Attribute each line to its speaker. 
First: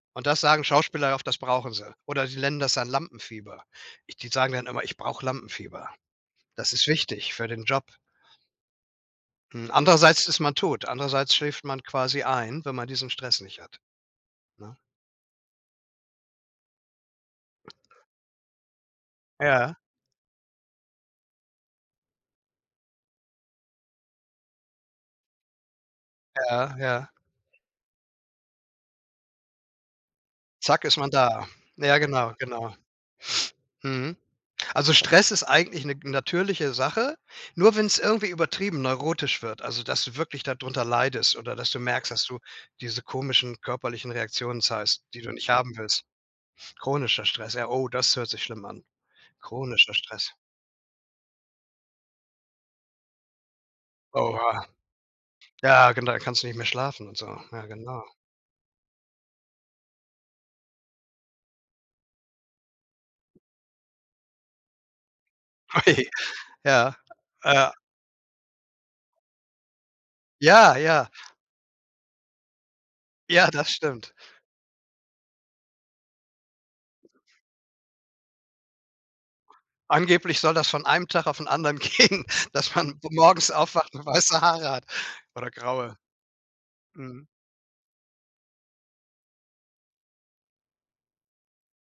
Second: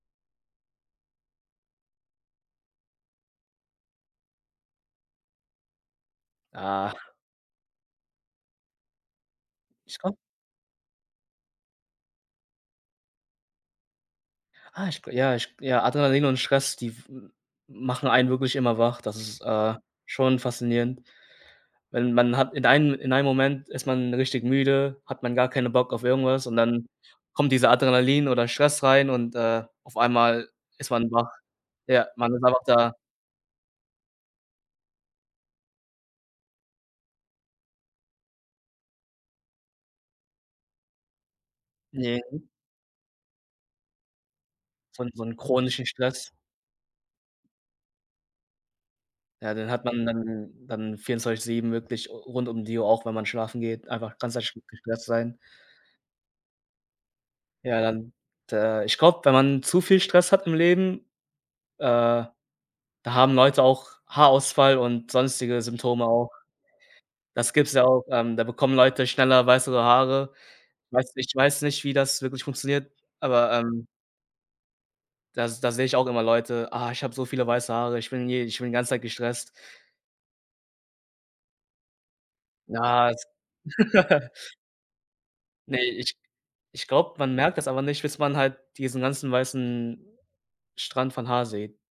Speaker 1: Und das sagen Schauspieler oft, das brauchen sie oder sie nennen das dann Lampenfieber. Die sagen dann immer: „Ich brauche Lampenfieber. Das ist
Speaker 2: Ah.
Speaker 1: wichtig für den Job.” Hm,
Speaker 2: [unintelligible]
Speaker 1: andererseits ist man tot, andererseits schläft man quasi ein, wenn man diesen Stress nicht hat, ne?
Speaker 2: Ah, ich g ja, ich g ja, Adrenalin und Stress, die w m machen einen wirklich immer wach. Das ist,
Speaker 1: Ja.
Speaker 2: äh, schon faszinierend, wenn man hat in einem in einem Moment ist man richtig müde, hat man gar keine Bock auf irgendwas und
Speaker 1: Ja,
Speaker 2: dann
Speaker 1: ja.
Speaker 2: kommt dieser Adrenalin oder Stress rein und, äh, auf einmal
Speaker 1: Zack,
Speaker 2: ist
Speaker 1: ist man
Speaker 2: man wach.
Speaker 1: da. Ja
Speaker 2: Ja, man
Speaker 1: genau,
Speaker 2: ist [unintelligible]
Speaker 1: genau.
Speaker 2: da
Speaker 1: Mhm. Also, Stress ist eigentlich 'ne natürliche Sache, nur wenn's irgendwie übertrieben neurotisch wird, also, dass du wirklich da drunter leidest oder dass du merkst,
Speaker 2: Ne,
Speaker 1: dass du
Speaker 2: 'n
Speaker 1: diese komischen körperlichen Reaktionen
Speaker 2: So
Speaker 1: zeigst,
Speaker 2: 'n
Speaker 1: die
Speaker 2: so
Speaker 1: du
Speaker 2: 'n
Speaker 1: nicht haben
Speaker 2: chronischen
Speaker 1: willst.
Speaker 2: Stress.
Speaker 1: Chronischer Stress, ja oh, das hört sich schlimm an
Speaker 2: Ja, den hat
Speaker 1: chronischer
Speaker 2: man
Speaker 1: Stress.
Speaker 2: dann dann 24/7 wirklich rund um die Uhr, auch wenn man schlafen geht, einfach ganz [unintelligible]
Speaker 1: Oha.
Speaker 2: gestresst sein.
Speaker 1: Ja, genau, da kannst du nicht mehr schlafen und so. Ja,
Speaker 2: Ja,
Speaker 1: genau.
Speaker 2: dann, d äh, ich glaube, wenn man zu viel Stress hat im Leben, äh, da haben Leute auch Haarausfall und sonstige
Speaker 1: Ai,
Speaker 2: Symptome auch.
Speaker 1: ja,
Speaker 2: Das gibt's
Speaker 1: ja.
Speaker 2: ja auch ähm, da bekommen Leute schneller weißere Haare.
Speaker 1: Ja, ja.
Speaker 2: Weiß ich weiß nicht, wie das wirklich funktioniert,
Speaker 1: Ja,
Speaker 2: aber,
Speaker 1: das
Speaker 2: ähm
Speaker 1: stimmt.
Speaker 2: Da da sehe ich auch immer Leute: „Ah, ich habe so viele weiße Haare. Ich bin je ich bin die ganze Zeit gestresst.”
Speaker 1: Angeblich soll das von einem Tag auf 'n anderen gehen, dass man m
Speaker 2: Ja, z
Speaker 1: morgens aufwacht und weiße Haare hat oder
Speaker 2: Ne,
Speaker 1: graue.
Speaker 2: ich ich glaube,
Speaker 1: Mhm.
Speaker 2: man merkt das aber nicht, bis man halt diesen ganzen weißen Strand von Haar sieht.